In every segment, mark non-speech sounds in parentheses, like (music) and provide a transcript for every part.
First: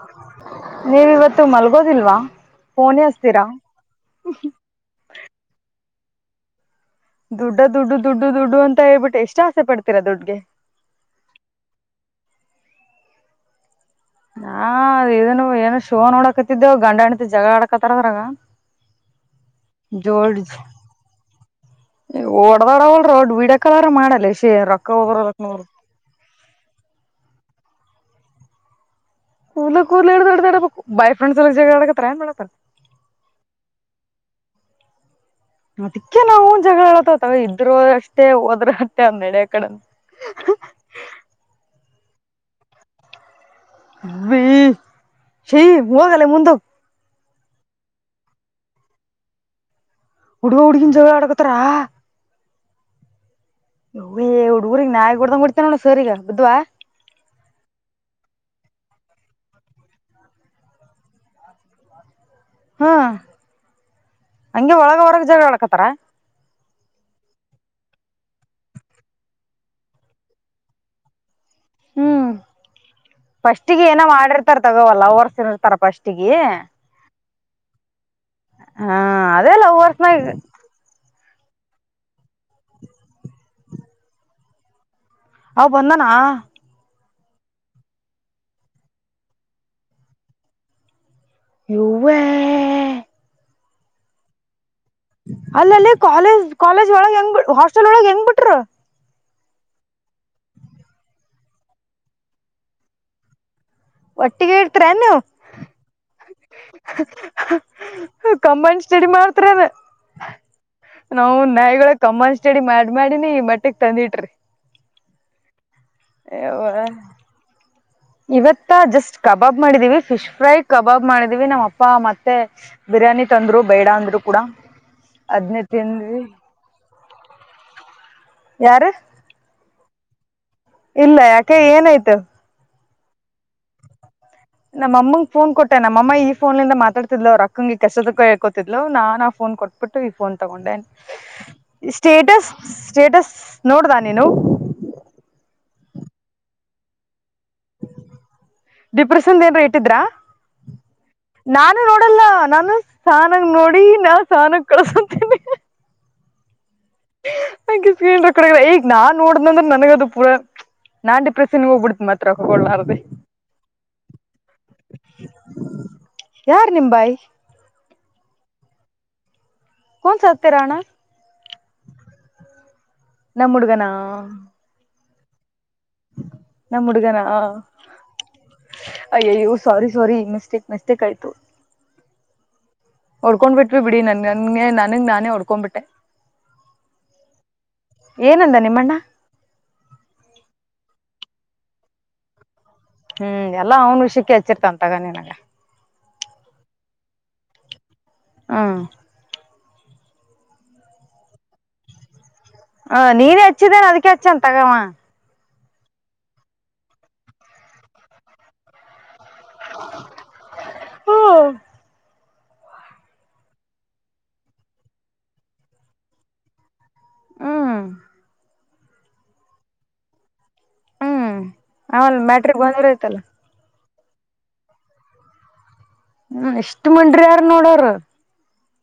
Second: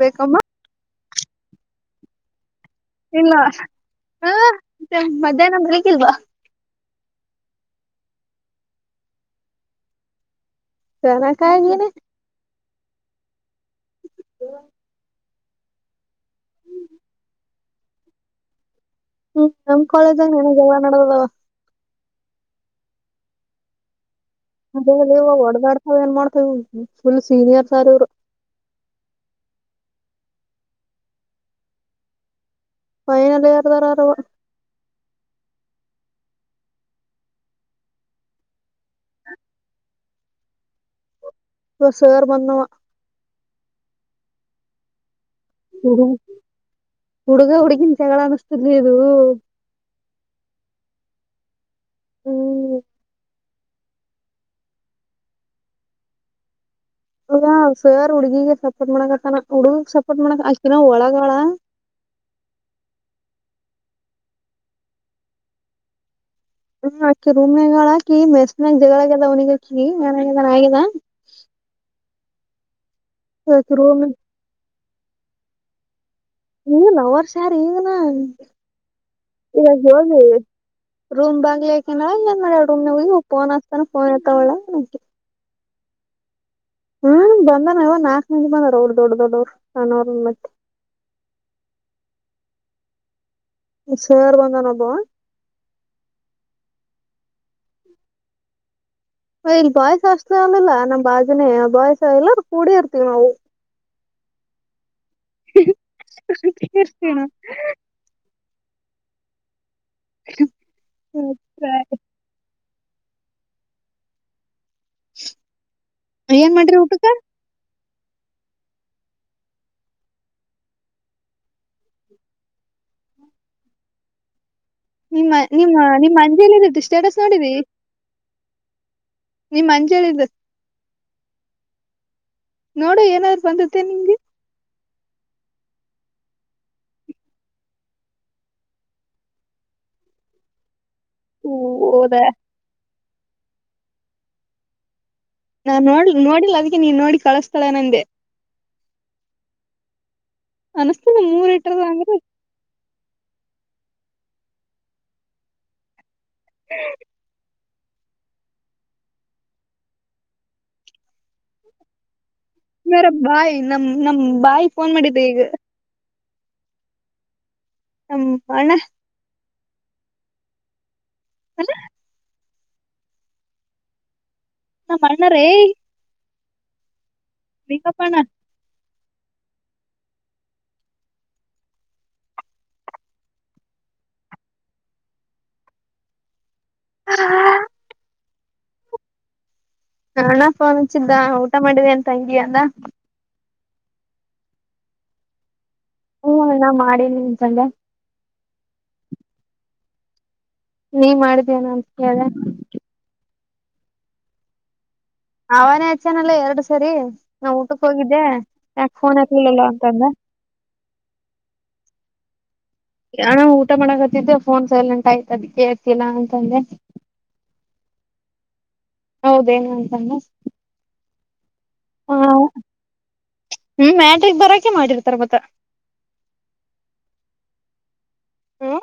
ಬೇಕಮ್ಮ ನೀವಿವತ್ತು ಮಲ್ಗೋದಿಲ್ವಾ ಫೋನೇ ಹಸ್ತೀರಾ ಇಲ್ಲವಾ ಹಾ ಮ ಮಧ್ಯಾಹ್ನ ಬರಕ್ಲ್ವಾ ದುಡ್ಡ ದುಡ್ಡು ದುಡ್ಡು ದುಡ್ಡು ಅಂತ ಹೇಳ್ಬಿಟ್ಟು ಎಷ್ಟು ಆಸೆ ಪಡ್ತೀರಾ ದುಡ್ಗೆ ಚರ ಕಾಯಗನೆ ನಾ ಇದನು ಏನ ಶಿವ ನೋಡಕತಿದ್ದೆವು ಗಂಡ ಅಣತಿ ಜಗಳ ಆಡಕತ್ತಾರ ಅದ್ರಾಗ ಹ್ಮ್ ನಮ ಕಳೇಜ ನನ ಜಾವ ನಡದ ಓಡದೋಡ ಅವಲ್ ಡ್ ಬಿಡಾಕಾರ ಮಾಡಲ್ಲ ಇಷ್ಟ ಅ ಇವಾಗ ಹೊಡದತ ಏನ್ ಮಾಡ್ತವ ಫುಲ್ ಸೀನಿಯರ್ ಸಾರ್ ಇವ್ರು ಕೂಲ ಕೂಲ ಎಡದೆದೆ ಬಾಯ್ಫ್ರೆಂಡ್ ಎ ಜಡತ್ರ ಮಾಡಾರೆ ವಯನಲ್ಲಿ ಯಾರದರ ಅರವಾ ಅದಕ್ಕೆ ನಾವು ಜಗಳಡತತಾವ ಇದರು ಅಷ್ಟೇ ಹೋದ್ರ ಅಷ್ಟೆ ಅಂದ ನಡ ಕಡೆ (inaudible) ಇ ಸೇರ್ ಬಂದ ಬಿ ಸಿ ಮುವಾಗಾಲ ಮುಂದ ಹುಡುಗ ಉಡಿಗ ಚಗಗಳ ಅನಸ್ದಲದು ಹುಡುಗ ಹುಡುಗಿಿನ ಜವ ಅಡಗತತ್ರಾ ಹ್ಮ್ ಹೇ ಹುಡ್ಗೂಗ್ ನಾಯಗ್ ಹೊಡದಂಗ ಬಿಡ್ತನ ನೋ ಸರಿಗ ಬುದದ್ವಾ ಸರ್ ಹುಡ್ಗಿಿಗೆ ಸಪೋರ್ಟ್ ಮಾಡಕತ್ತಾನ ಹುಡುಗಿಗ್ ಸಪೋರ್ಟ್ ಮಾಡಕ ಅಕಿನ ಒಳಗಳ ಹ್ಮ ಹಂಗೆ ಒಳಗ ಹೊರಗ ಜಾಗ ಒಳ್ಕತ್ತಾರ ಹ್ಮ್ ಅಕ್ಕಿ ರೂಮ್ಗಳಕಿ ಮೆಸ್ಗ ಜಗಳಾಗದ ಅವನಿಗಕಿ ನಾಗ ಆಗಿದ ಹ್ಮ್ ಸ್ಟಿಗೆ ರೂಮ್ ಏನೋ ಮಾಡಿರ್ತಾರ ತಗೋವಲ್ಲ ಅವರ್ಸನ್ರ್ತಾರ ಪಫಸ್ಟ್ ಟಿಗೆ ಈಗ ಲವರ್ಸ್ ಯಾರ ಈಗನ ಹಾ ಅದೆೇಲ್ಲ ಈಗ ಹೂ ಹೋಗ ವರ್ಷನ ರೂಮ್ ಬಂಗ್ಲಿಾಕನ ಏನ್ ಮಾಡಡ ರೂಮ್ ನ ಹೋಗಿ ೋನ್ಸ್ತಾನ ಫೋನ್ ಇಐತಾವಳ ನಂಿ ಅವ ಬಂದಾನ ಹ್ಮಮ ಬಂದಾನ ಇವ ನಾಕಕ್ ನಿಂ ಬಂದಾರ ಅವ ದೊಡ್ಡ ದೊಡ್ಡವ್ರು ಕ್ಣವ್ರ ಮತ್ತೆ ಯು ಸರ್ ಬಂದಾನಪ್ಪ ಅಲ್ಲಲ್ಲಿ ಕಾಲೇಜ್ ಕಾಲೇಜ್ ಒಳಗೆ ಹೆಂಗ್ ಹಾಸ್ಟೆಲ್ ಒಳಗೆ ಹೆಂಗ್ ಬಿಿಟ್ರು ಇಲ್ಲಿ ಬಾಯ್ಸ ಅಷ್ಟಲ ಆಲಿಲ್ಲಾ ನಮ್ ಬಾಜನೆೇ ಬಾಯ್ಸ ಇಲ್ಲ ಅ ಕೂಡ ಇರ್ತೀವಿ ನಾವು ಒಟ್ಟಿಿಗೆಟ್ತ್ರೆನು ಇರ್ತೀವಿ ನಾವು. ಕಂಬಾಂಡ್ ಸ್ಟಡಿ ಮಾಡ್ತಾರೆ ನಾವು ನಾಯಿಗಳ ಕಂಬಂಡ್ ಸ್ಟಡಿ ಮಾಡ ಮಾಡಿನಿ ಮಟ್ಟಕ್ ತಂದಿಟ್ರಿ ಏನ್ ಯವ್ವ ಮಾಡ್ರಿ ಊಟಕ್ಕ ಇವತ್ತ ಜಸ್ಟ್ ಕಬಾಬ್ ಮಾಡಿದೀವಿ ಫಿಶ್ ಫ್ರೈ ಕಬಾಬ್ ಮಾಡಿದೀವಿ ನಮ್ಮ್ ಅಪ್ಪ ಮತ್ತೆ ಬಿರಿಯಾನಿ ತಂದ್ರು ಬೇಡ ಅಂದ್ರು ಕೂಡ ನಿಮ್ಮ ಅದ್ನೇ ನಿಮ್ಮ ನಿಮ್ಮ್ ತಿಂದ್ವಿ ಅಂಜೆಲ್ಲತ್ತು ಸ್ಟೇಟಸ್ ನೋಡಿದಿ ಯಾರು ನಿಮ್ಮ ಅಂಜ ಹೇಳಿದ್ದ ಇಲ್ಲ ಯಾಕೆ ಏನಾಯ್ತು ನೋಡ ಏನಾದ್ರು ಬಂದತ್ತೆ ನಿಂಗೆ ನಮ್ಮ ಅಮ್ಮಗೆ ಫೋನ್ ಕೊಟ್ಟೆ ನಮ್ಮ ಈಫೋನ್ಲಂದ ಮಾತಾಡ್ತಿದ್ವ ಅವ ರಕ್ಕಂಗಗೆ ಕೆಸ ಕ ಹಳ್ಕೋತಿದ್ ನಾ ಆ ಫೋನ್ ಕೊಟ್ಟ ಕೊಟ್ಬಿಟ್ಟು ಈ ಫೋನ್ ತಗೊಂಡೆ ಹೌದಾ ಸ್ಟೇಟಸ್ ಸ್ಟೇಟಸ್ ನೋಡ್ದ ನೀನು ನಾನ್ ನೋಡ್ಲ್ ನೋಡಿಲ್ಲ ಅದಕ್ಕೆ ನೀನ್ ನೋಡಿ ಕಳಿಸ್ತಾಳೆನಂದೆ ಡಿಪ್ರೆಷನ್ ಏನ್ ಇಟ್ಟಿದ್ರ ಅನಸ್ತದ ಮೂರ್ ನಾನು ಇಟ್ಟದ ಅಂದ್ರೆ ನೋಡಲ್ಲ ನಾನು ಸಾನಾಗ ನೋಡಿ ನಾ ಸಾನಾಗ ಕಳ್ಸಂತೀನಿ ಹ್ಮ ನಂ ಸ್ಕ್ರೀನ್ ಕಡ ಈಗ ನಾನ್ ನೋಡ್ದ್ಂದ್ರೆ ನನಗದು ಪೂರ ನಾ ಪ್ರೆನ್ ಹೋಗ್ಬ ಬಿಡತ್ೆ ಮಾರ ಬಾಯಿ ನಮ ನಮ್ ಬಾಯಿ ಫೋನ್ ಮಾಡಿದ್ದೆ ಈಗ ಯಾರ್ ನಿಂಬಾಯಿ ಹ ಹಣ್ಣ ಕನ್ಸ ಹತ್ಯರಣ ಅಲ್ಲ ನಾ ಮುಡುಗನಾ ನ ಅಣ್ಣಾರೇ ನಮ್ಮ್ ಹುಡುಗನ ಈಗಪ್ಪಣ ಅಯ್ಯಯ್ಯೋ ಸಾರಿ ಸಾರಿ ಮಿಸ್ಟೇಕ್ ಮಿಸ್ಟೇಕ್ ಆಯ್ತು ಹೊಡ್ಕೊಂಡ್ಬಿಟ್ವಿ ಬಿಡಿ ನನ್ ನನ್ಗೆ ನನ್ಗ್ ನಾನೇ ಹೊಡ್ಕೊಂಡ್ಬಿಟ್ಟೆ ಹಾ ಏನಂದ ನಿಮ್ಮಣ್ಣ ಹಣಫೋನ್ ಹಚ್ಚಿದ್ದ ಊಟ ಮಾಡಿದೆ ಅಂತ ಹಂಗಿಯ ಅಲ್ಲ ಹ್ಮ್ ಎಲ್ಲಾ ಅವ್ನ ವಿಷಯಕ್ಕೆ ಹಚ್ಚಿರ್ತ ಅಂತಗ ನನಗೆ ಹ್ಮ ನ ಮಾಡಿನಿ ನಿನ್ ಸಂಜೆ ಹ ನೀ ಮಾಡಿದೀನ ಅಂತ ಕೇಳ ಹ ನೀನ್ ಹೆಚ್ಚಿದೇನೆ ಅದಕ್ಕೆ ಹೆಚ್ಚನ್ ತಗವಾ ಅವಾನೇ ಆಚ್ಚನಲ್ಲ ಎರಡು ಸರಿ ನಾ್ ಊಟಕ್ಕೆ ಹೋಗಿದ್ದೆ ಯಾಕೆ ಫೋನ್ ಹ ನಲ್ಲ ಅಂತ ಅಂದ ಹಣ ಊಟ ಮಾಡಕತ್ತಿದ್ದೆ ಫೋನ್ ಸೈಲೆಂಟ್ ಆಯ್ತದ ಅದಕೇ ಹಚ್ಚಿಲ್ಲ ಅಂತಂದೆ ಹ್ಮ್ ಹೌದೇನ ಅಂತದೇ ಅವಲ್ಲ ಮ್ಯಾಟ್ರಿಕ್ ಬಂದ್ರ ಆಯ್ತಲ್ಲ ಹ್ಮ್ ಮ್ಯಾಟ್ರಿಕ್ ಬರೋಕೆ ಮಾಡಿರ್ತಾರ ಮತ್ತ ಹ್ಮ ಎಷ್ಟ್ ಮನ್ ಯಾರ ನೋಡ್ರ ಅವ್ರ ಹ್ಮ್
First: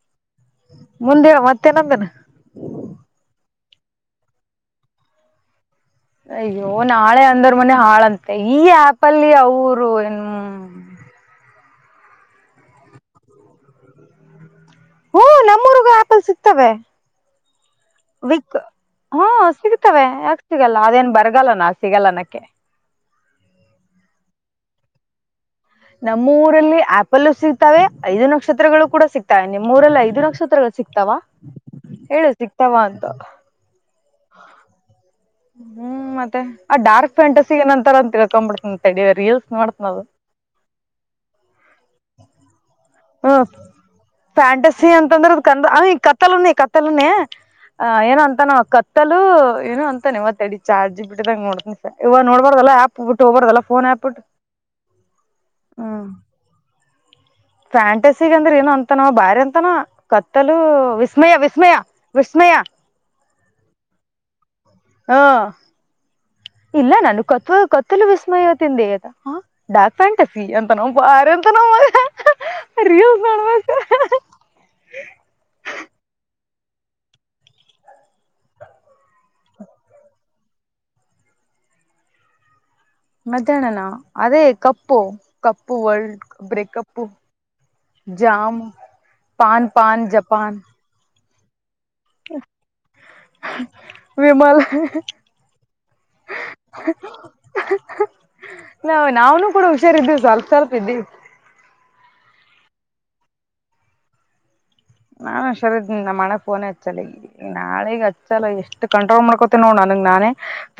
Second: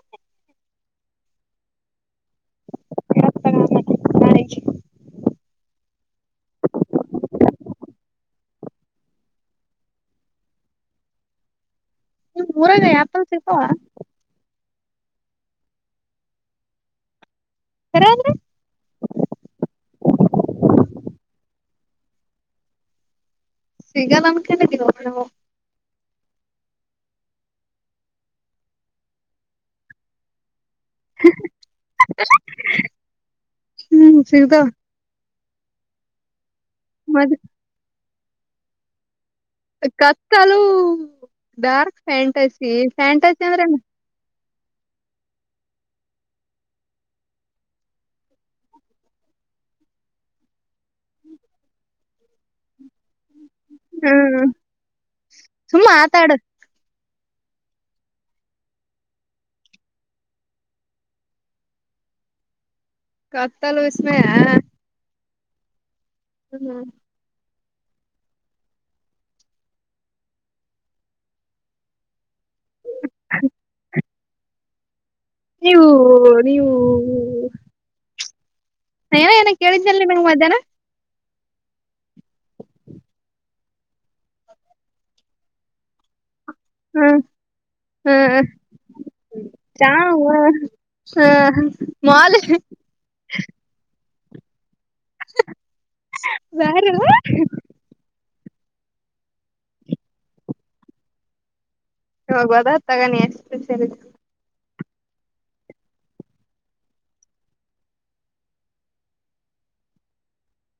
ಮುಂದೆನ ಮತ್ತೆನಂದನ (unintelligible) ಅಯ್ಯೋ ನಾಳೆ ಅಂದವರ್ ಮನೆ ಹಾಳಂತೆ ಈ ಆಪಲ್ಲಿ ಅವರು ಏನು ಹ ನಿಮ ಊರಾಗ ಯಾಪ್ಪಲ್ ಸಿಗತಾವಾ ಹ್ಮ ನಮ್ಮೂರಿಗೂ ಆಪಲ್ ಸಿಕ್ತವೆ ಕರೆ ಅಂದ್ರೆ ವೀಕ್ ಹ್ಮ ಸಿಗ್ತವೆ ಯಾಕೆ ಸಿಗಲ್ಲ ಅದೇನ್ ಬರಗಾಲ್ಲ ನಾ ಸ್ ಸಿಗಲ್ಲ ಅನಕ್ಕೆ ಸಿಗಲ್ ಅನಕೋಂಡಗೆ (unintelligible) ನಮ್ಮೂರಲ್ಲಿ ಆಪಲ್ಲೂ ಸಿಗ್ತಾವೆ ಐದು ನಕ್ಷತ್ರಗಳು ಕೂಡ ಸಿಗ್ತವೆ ನಿಮ್ಮೂರಲ್ಲಿ ಐದು ನಕ್ಷತ್ರಗಳು ಸಿಕ್ತಾವ ಹೇಳು ಸಿಕ್ತಾವ ಅಂತ ಸಿಗತಾವ ಹ್ಮ್ ಮತ್ತೆ ಆ ಡಾರ್ಕ್ ಫೆಂಟಾಸಿಗೆನ್ ಅಂತಾರ ಅಂತ ತಿಳ್ಕೊಂಡ್ಬಿಡ್ತನ ತ ರೀಲ್ಸ ಕತ್ತಲು ಡಾರ್ಕ್ ಫ್ಯಾಂಟಸಿ ಫ್ಯಾಂಟಸಿ ಹ್ಮ್ ಅಂದ್ರೆನು ಫ್ಯಾಂಟಸಿ ಅಂತಂದ್ರೆದ್ ಕ ಈ ಕತ್ತಲನ ಕತ್ತಲನೇ ಅ ಏನೋ ಅಂತ ನ ಕತ್ತಲು ಏನು ಅಂತಾನ ಇವ ತೆಡಿ ಚಾರ್ಜಿ ಬಿಟ್ಟಿದಾಗ ನೋಡ್ತನಿ ಸ ಇವಾಗ ನೋಡ್ಬಾರ್ದಲ್ಲ ಆ್ಯಪ್ ಬೀಟ ಹೋಗಬಾರ್ದಲ್ಲಫೋನ್ ಆಫ್ ಇಟ್ಟ ಹ್ಮ ಸುಮ್ಮ ಹ್ಮ್ ಆತಾಡು ಫ್ಯಾಂಟಸಿಗೆ ಅಂದ್ರೆ ಏನ ಅಂತನ ಬ್ಯಾರೇ ಅಂತಾನ ಕತ್ತಲು ವಿಸ್ಮಯ, ವಿಸ್ಮಯ, ವಿಸ್ಮಯ (unintelligible) ಕತ್ತಲು ವಿಸ್ಮಯಾ ಹಾ ಇಲ್ಲ ನಾನು ಕೊತ್ ಕತ್ತಲು ವಿಸ್ಮಯತಿಂದತ ಡಾಕ್ ಪ್ಯಾಂಟ್ ಸಿ ಅಂತಾನವ ಭಾರೆ ಅಂತನವಾ ರೀಲ್ಸ್ ನೋಡ್ಬೇಕ ನೀವು ನೀವು ನೀನಾ ಏನ ಕೇಳಿದ್ನಲ್ ನ್ ಮಧ್ಯಾಹ್ನ ಮಧ್ಯಾಹ್ನನ ಅದೇ ಕಪ್ಪು ಕಪ್ಪು ವರ್ಲ್ಡ್ ಬ್ರೇಕಪ್ ಹ್ಮ ಹ್ಮ ಜಾಮ ಪಾನ ಪಾನ್ ಜಪಾನ್ ಹಾ ಮೋಲ್ ವಿಮಲ್ ಯಾರೂ ನಾ ನಾವ್ನು ಕೂಡ ಹುಷಾರಿದ್ದು ಸ್ವಲ್ಪ ಸ್ವಲ್ಪ ಇದ್ದಿವಿ ಹೋಗುವದ ತಗಾನಿ ಎಷ್ಟು ಸರಿ ನಾನ್ ಹುಷಾರ ಇದ ನಮ್ಮ ಅನ್ನಾ ಗ ಫೋನೇ ಹಚ್ಚಲ್ಲ ನಾಳಗ್ ಹಚ್ಚಲ್ಲ ಎಷ್ಟು ಕಂಟ್ರೋಲ್ ಮಾಡ್ಕೋತಿನ ನೋಡ್ ನಾನು ನಾನೆ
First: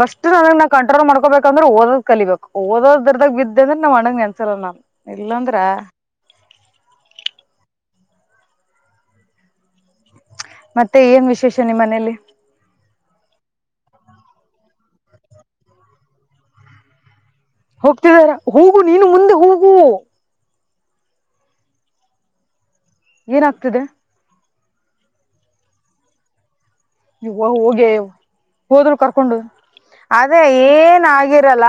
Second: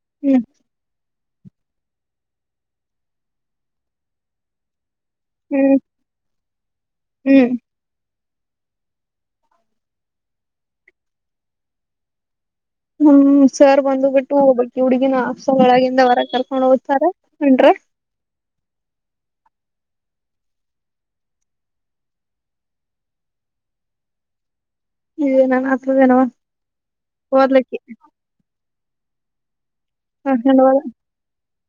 ಫಸ್ಟ್ ಹ್ಮ್ ನನಗ್ ನಾ ಕಂಟ್ರೋಲ್ ಮಾಡ್ಕೋಬೇಕಂದ್ರೆ ಓದ್ ಕಲಿಬೇಕು ಓದ ದರ್ದಾಗ ಬಿದ್ದೆಂದ್ರೆ ನ್ ಅಣ್ಣಗ್ ನೆನಪ ಇರಲ್ಲ ನಾನ್ ಇಲ್ಲಂದ್ರ ಹ್ಮ್ ಹ್ಮ್ ಮತ್ತೆ ಏನ್ ವಿಶೇಷ ನಿಮ್ಮನೇೆಯಲ್ಲಿ ಹ್ಮ್ ಸರ್ ಬಂದು ಬಿಟ್ಟು ಬಟ್ಟಿ ಹುಡ್ಗಿನ ಹಸೊಳಗಿಂದ ಹೊರ ಕರ್ಕೊಂಡ್ ಹೋಗ್ತಾರ ಹೊಂಟ್ರ ಹೋಗ್ತಿದಾರ ಹೂಗು ನೀನು ಮುಂದೆ ಹೋಗು ಏನಾಗ್ತಿದೆ ಇ ನಾನ ಆತದೇನವಾ ನೀ ಹೋಗೇ ಹೋದ್ರು ಕರ್ಕೊಂಡು ಅದೇ ಕರ್ಕೊಂಡ್ ಹೋದ ಏನ್ ಆ ಅಲ್ಲ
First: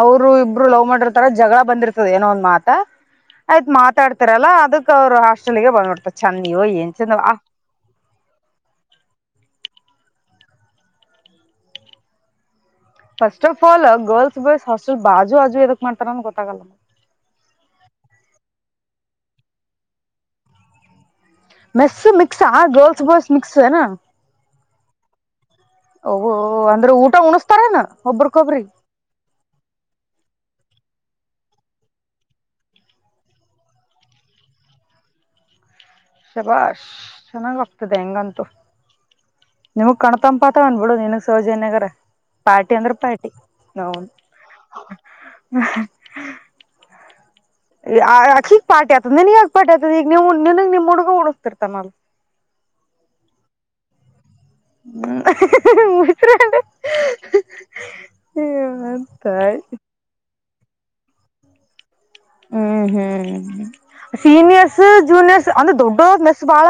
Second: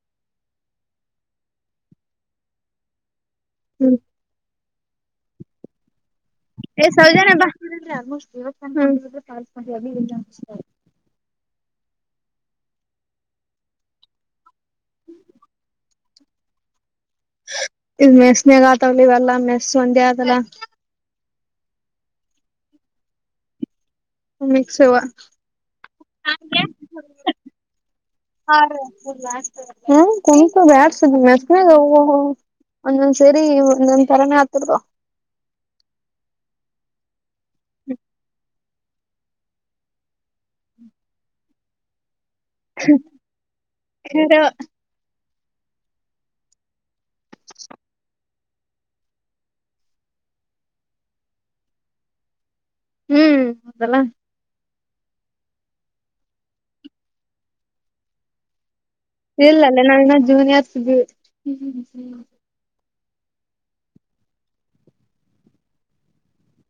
ಅವರು ಇಬ್ರು ಲವ್ ಮಾಡಿರ್ತಾರ ಜಗಳ ಬಂದಿರ್ತದ ಏನೋ ಒಂದ್ ಮಾತ. ಆಯ್ತ ಹ್ಮ್ ಮಾತಡ್ತಿರಲ್ಲ ಅದಕ್ ಅವ್ರು ಹಸ್ಲ್ ಗೆ ಬಂದಬಿಡ್ತಾರೆ. ಎ Soujanya (inaudible) (unintelligible) first of all girls boys hostel ಬಾಜು ಆಜು ಎದಕ್ ಮಾಡ್ತಾರ ಗೊತ್ತಾಗಲ್ಲ. ಇಲ್ ಮೆಸ್ನಗ ಆತಾಗಲಿ ಇವಲ್ಲಾ ಮೆಸ್ ಒಂದೆ ಅದಲ್ಲ. ಮೆಸ್ ಮಿಕ್ಸ ಗಲ್ಸ್ ಬಾಯ್ಸ್ ಮಿಕ್ಸೆನು. ಮಿಕ್ಸವಾ (inaudible) ಓಹ ಅಂದ್ರೆ ಊಟ ಉಣಸ್ತಾರನ ಒಬ್ರಕೊಬ್ರಿ. ಬ್ಯಾಡ್ಸುದ ಮೆ ಒಂದೊಂದ್ ಸೇರಿ ಒಂದೊಂದ್ ತರಾನೇ ಆತರದು. ಶಬಾಷ್ ಚೆನ್ನಾಗಕ್ತದೆಂಗಂತು. ನಿಮಗ್ ಕಣತಂಪಾತ ಬಂದ್ಬಿಡು ನೀನ್ಗ್ ಸೌಜನ್ಯಗರ. ಪಾರ್ಟಿ ಅಂದ್ರೆ ಪಾರ್ಟಿ ನೌನ್. ಹೀಗ್ ಪಾಯತದ ನನ್ಗಗ್ ಪಾ ಆಯತದ ಈಗ ನಗ್ ನಿಮ್ ಹುಡುಗ ಉಡಿಸಸ್ತಿರ್ತಾನ. ಹ್ಮ್ ಅದಲ್ಲ. (inaudible) ಇಲ್ಲಲ್ಲೇ ನಾವನ್ನ ಜೂನಿಯರ್ಸ್. ಹ್ಮ್ ಹ್ಮ್ ಸೀನಿಯರ್ಸ್ ಜೂನಿಯರ್ಸ್ ಅಂದ ದೊಡ್ಡ್ ಮೆಸ್ ಬಾಳ.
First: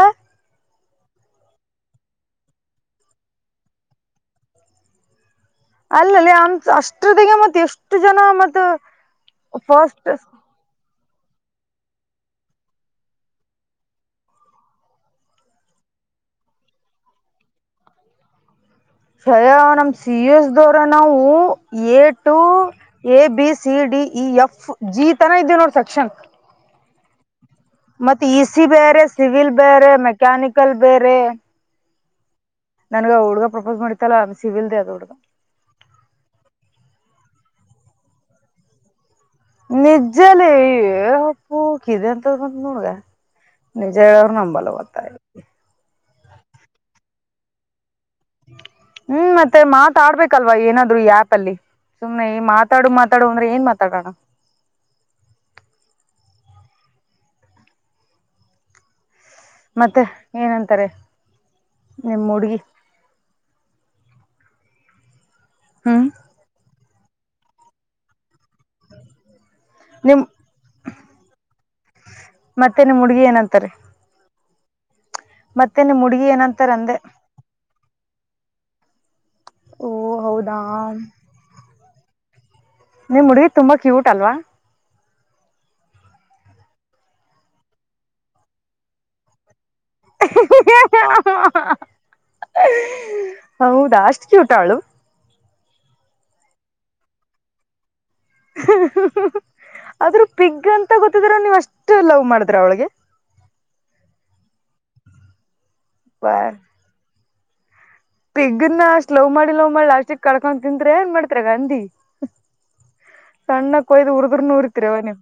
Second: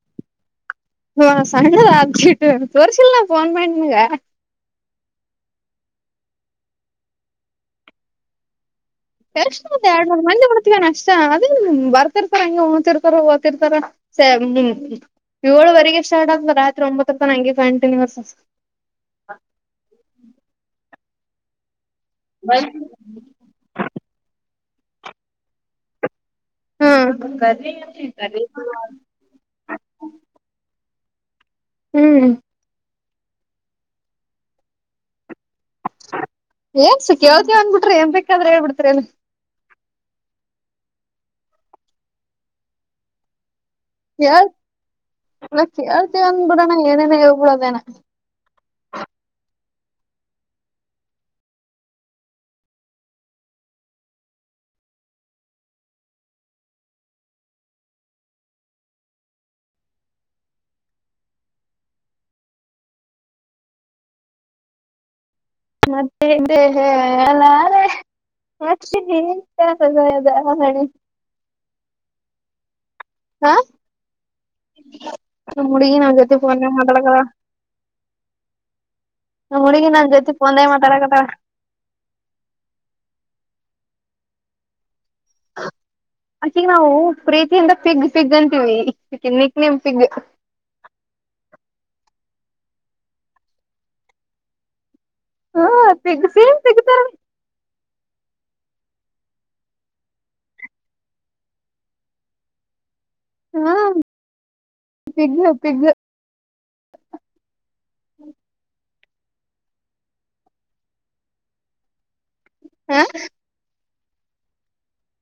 ಹ ಸಣ್ಣದ ಆದ ತೋರಿಸಸಿಲ್ಲ ನಾನ್ ಫೋನ್ ಮಾಡಿ ನಿನ್ಗಾ. ಅಲ್ಲಲ್ಲಿ ಅ ಅಷ್ಟ್ರದಿಗೆ ಮತ್ ಎಷ್ಟು ಜನ ಮತ್ತ. ಕೆಲ್ಸ ಎರಡು ಮೂರು ಮಂದಿ ಬಡ್ತೀವಣ. ಇಷ್ಟ ಅದೇ ಬರ್ತಿರ್ತಾರ ಹಂಗೆ ಓತಿರ್ತಾರ ಓರ್ತಾರ ಸ ಹ್ಮ್ ಏಳುವರೆಗೆ. ಶರ್ಟ್ ಆಗ್ತ ರಾತ್ರಿ ಒಂಬತ್ತರ ನಂಗೆ ಪ್ಯಾಂಟನ್ಯರ್. ಶಯಾ ನಮ ಸಿ ಎಸ್ ದವರ ನಾವು. A to A B C D E F G ತನ ಇದ್ದೆಯ ನೋಡಿ ಸೆಕ್ಷನ್. ಹ್ಮ್ ಮತ್ತೆ ಇ ಸಿ ಬೇರೆ ಸಿವಿಲ್ ಬೇರೆ ಮೆಕ್ಯಾನಿಕಲ್ ಬೇರೆ. ಹ್ಮ್ ನನ್ಗ ಹುಡ್ಗ ಪ್ರಪೋಸ್ ಮಾಡಿತಲ್ಲಾ ಸಿವಿಲ್ದೆ ಅದ ಹುಡ್ಗ. ಏನ್ ಸಖ್ದೇ ಅನ್ಬಿಟ್ರಿ ಏನ್ ಬೇಕಾದ್ರೆ ಹೇಳ್ಬಿಡ್ ಅಲ್ಲಿ. ನಿಜ್ಜಲ್ಲಿ ಉಪ್ಪು ಕಿದೆ ಅಂತದ ಬಂತ ನೋಡ್ಗ ‌. ನಿಜ ನಂಬಲವತ. ಒಂದ್ ಬಿಡಣ ಏನೇನ ಹೇಳ್ಬ ಬಿಡ ಅದೇನ. ಹ್ಮ್ ಮತ್ತೆ ಮಾತಾಡ್ಬೇಕಲ್ವಾ ಏನಾದ್ರು ಈ ಆಪ್ ಅಲ್ಲಿ. ಸುಮ್ನೆ ಈ ಮಾತಾಡು ಮಾತಾಡು ಅಂದ್ರೆ ಏನ್ ಮಾತಾಡೋಣ. ಮತ್ತೆ ಏನಂತಾರೆ ನಿಮ್ಮ ಹುಡ್ಗಿ. ಹ್ಮ್ ಮತ್ತೆ ಏನು ಹೇಳಲಾರೆ. ಹಾಕ್ಷ ನೀ (unintelligible) ನಿಮ್ (unintelligible) ಹಣ ಮತ್ತೇನೆ ಮುುಡ್ಗಿ ಏನಂತಾರೆ. ಮತ್ತೆ ಮುಡಗಿ ನಿಮ್ ನನ್ ಹುಡ್ಗಿ ಜೊತೆ ಏನಂತಾರ ಪಂದೆ ಅಂದೆ ಮಾತಾಡಕ. ನ ಹುಡುಗಿ ಓ ನಾನ್ ಜೊತೆ ಹೌದಾ ಪನ್ ಮಾತಡಕತ್ತಳ. ನಿಮ್ ಹುಡುಗಿ ತುಂಬಾ ಕ್ಯೂಟ್ ಅಲ್ವಾ. ಅಕಿಗ ನಾವು ಪ್ರೀತಿಯಿಂದ ಪಿಗ್ ಪಿಗ್ ಅಂತೀವಿ ನೇಮ್ ಪಿಗ್ (inaudible) ಹೌದಾ ಅಷ್ಟ್ ಕ್ಯುಟ ಅವ್ಳು. ಹ್ಮ ಪಿಗ್ಸಿ ಪಿಗ್ತರನೆ. ಆದ್ರೂ ಪಿಗ್ ಅಂತ ಗೊತ್ತಿದ್ರ ನೀವ್ ಅಷ್ಟು ಲವ್ ಮಾಡಿದ್ರ ಅವಳಿಗೆ. ಹ್ ಪಿಗ್ ಪಿಗ್. ಬಾರ್ ಪೆಗ್ನ್ನ ಸ್ಲವ್ ಮಾಡಿ ಲವ್ ಮಾಡಿ ಲಾಸ್ಟಕ್ ಕಳ್ಕೊಂಡ ತಂತ್ರ ಏನ್ ಮಾಡ್ತರ ಗಾಂಧಿ ಹ ಸಣ್ಣ ಕೊಯ್ದ ಉುರ್ದ್ರೂರ್ತಿರಿವ ನೀವು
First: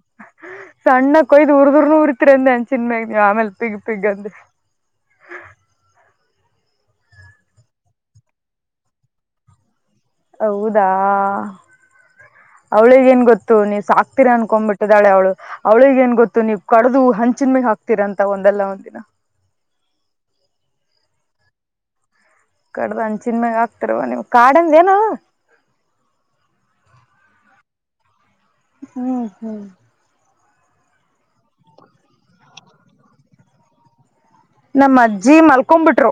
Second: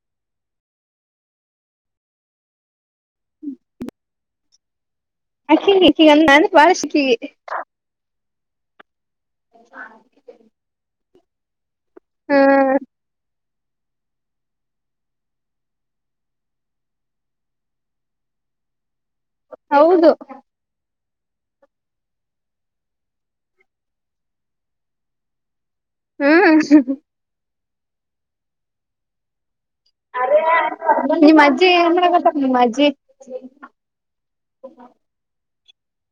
ಸಣ್ಣ ಕೊಯ್ದು ಉರುದರ್ ಉರಿತಿರಂದೆನ್ ಚಿನ್ಮ ಆಮೇಲೆ ಪಿಗ ಪಿಗ ಅಂದ ಹ ಚ ಚಗ ನ ಬಳತೀವಿ (inaudible) ಅ ಹೌದಾ ಹಾ ಅವಳಿಗೆೇನ್ ಗೊತ್ತು ನೀವು ಸಾಕ್ತಿರಾ ಅನ್ಕೊಂಡ್ಬ ಬಿಟ್ಟಿದ್ದಾಳ ಅವಳು ಅವಳಿಗೆ ಏನ್ ಗೊತ್ತು ನೀವು ಕಡದು ಹಂಚಿನ ಮಗ್ ಹಾಕ್ತಿರ ಅಂತ ಒಂದಂದು ಎಲ್ಲ ಒಂದಿನ ಹೌದು ಕಡ್ದ ಅಂದಚಿನ್ ಮ್ಯಾಗ ಆಗ್ತಾರವ ನೀವು ಕಾಡಂದ ಏನ ಹ್ಮ್ ಹ್ಮ್ ಹ್ಮ್ ನಿ ಅಜ್ಜಿ ಏಂದ ಗತ್ತ ನಿಮ್ಮ್ ಅಜ್ಜಿ ನಮ್ಮ್ ಅಜ್ಜಿ ಮಲ್ಕೊಂಬಿಟ್ರು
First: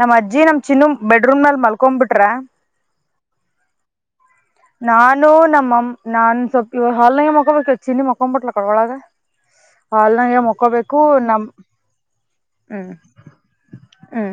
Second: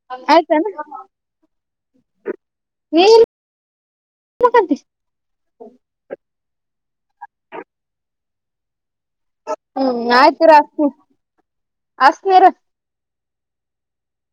ನಮ್ಮ್ ಅಜ್ಜಿ ನಮ್ ಆಯ್ತಾನ ಚಿನ್ನು ಬೆಡ್ರೂಮ್ ನಲ್ ಮಲ್ಕೊಂಬಿಟ್ರ ನೀ ಏನ್ ಮಾಡಕತ್ತಿ ನಾನು ನಮ್ಮ ನಾನ್ ಸ್ವಲ್ಪ್ ಇವ ಹಾನಾಗ ಮಕೊಬೇಕ ಚಿನ್ನಿ ಮಕೊಂಬಟ್ಲ ಕಡೊಳಗ ಹ್ಮ್ ಹಾಲ್ನಗೆ ಆಯ್ತಿರು ಅಸ್ನಿ ಮಕ್ಕೋಬೇಕು ನಮ ಅಸ್ನಿರು ಹ್ಮ್ ಹ್ಮ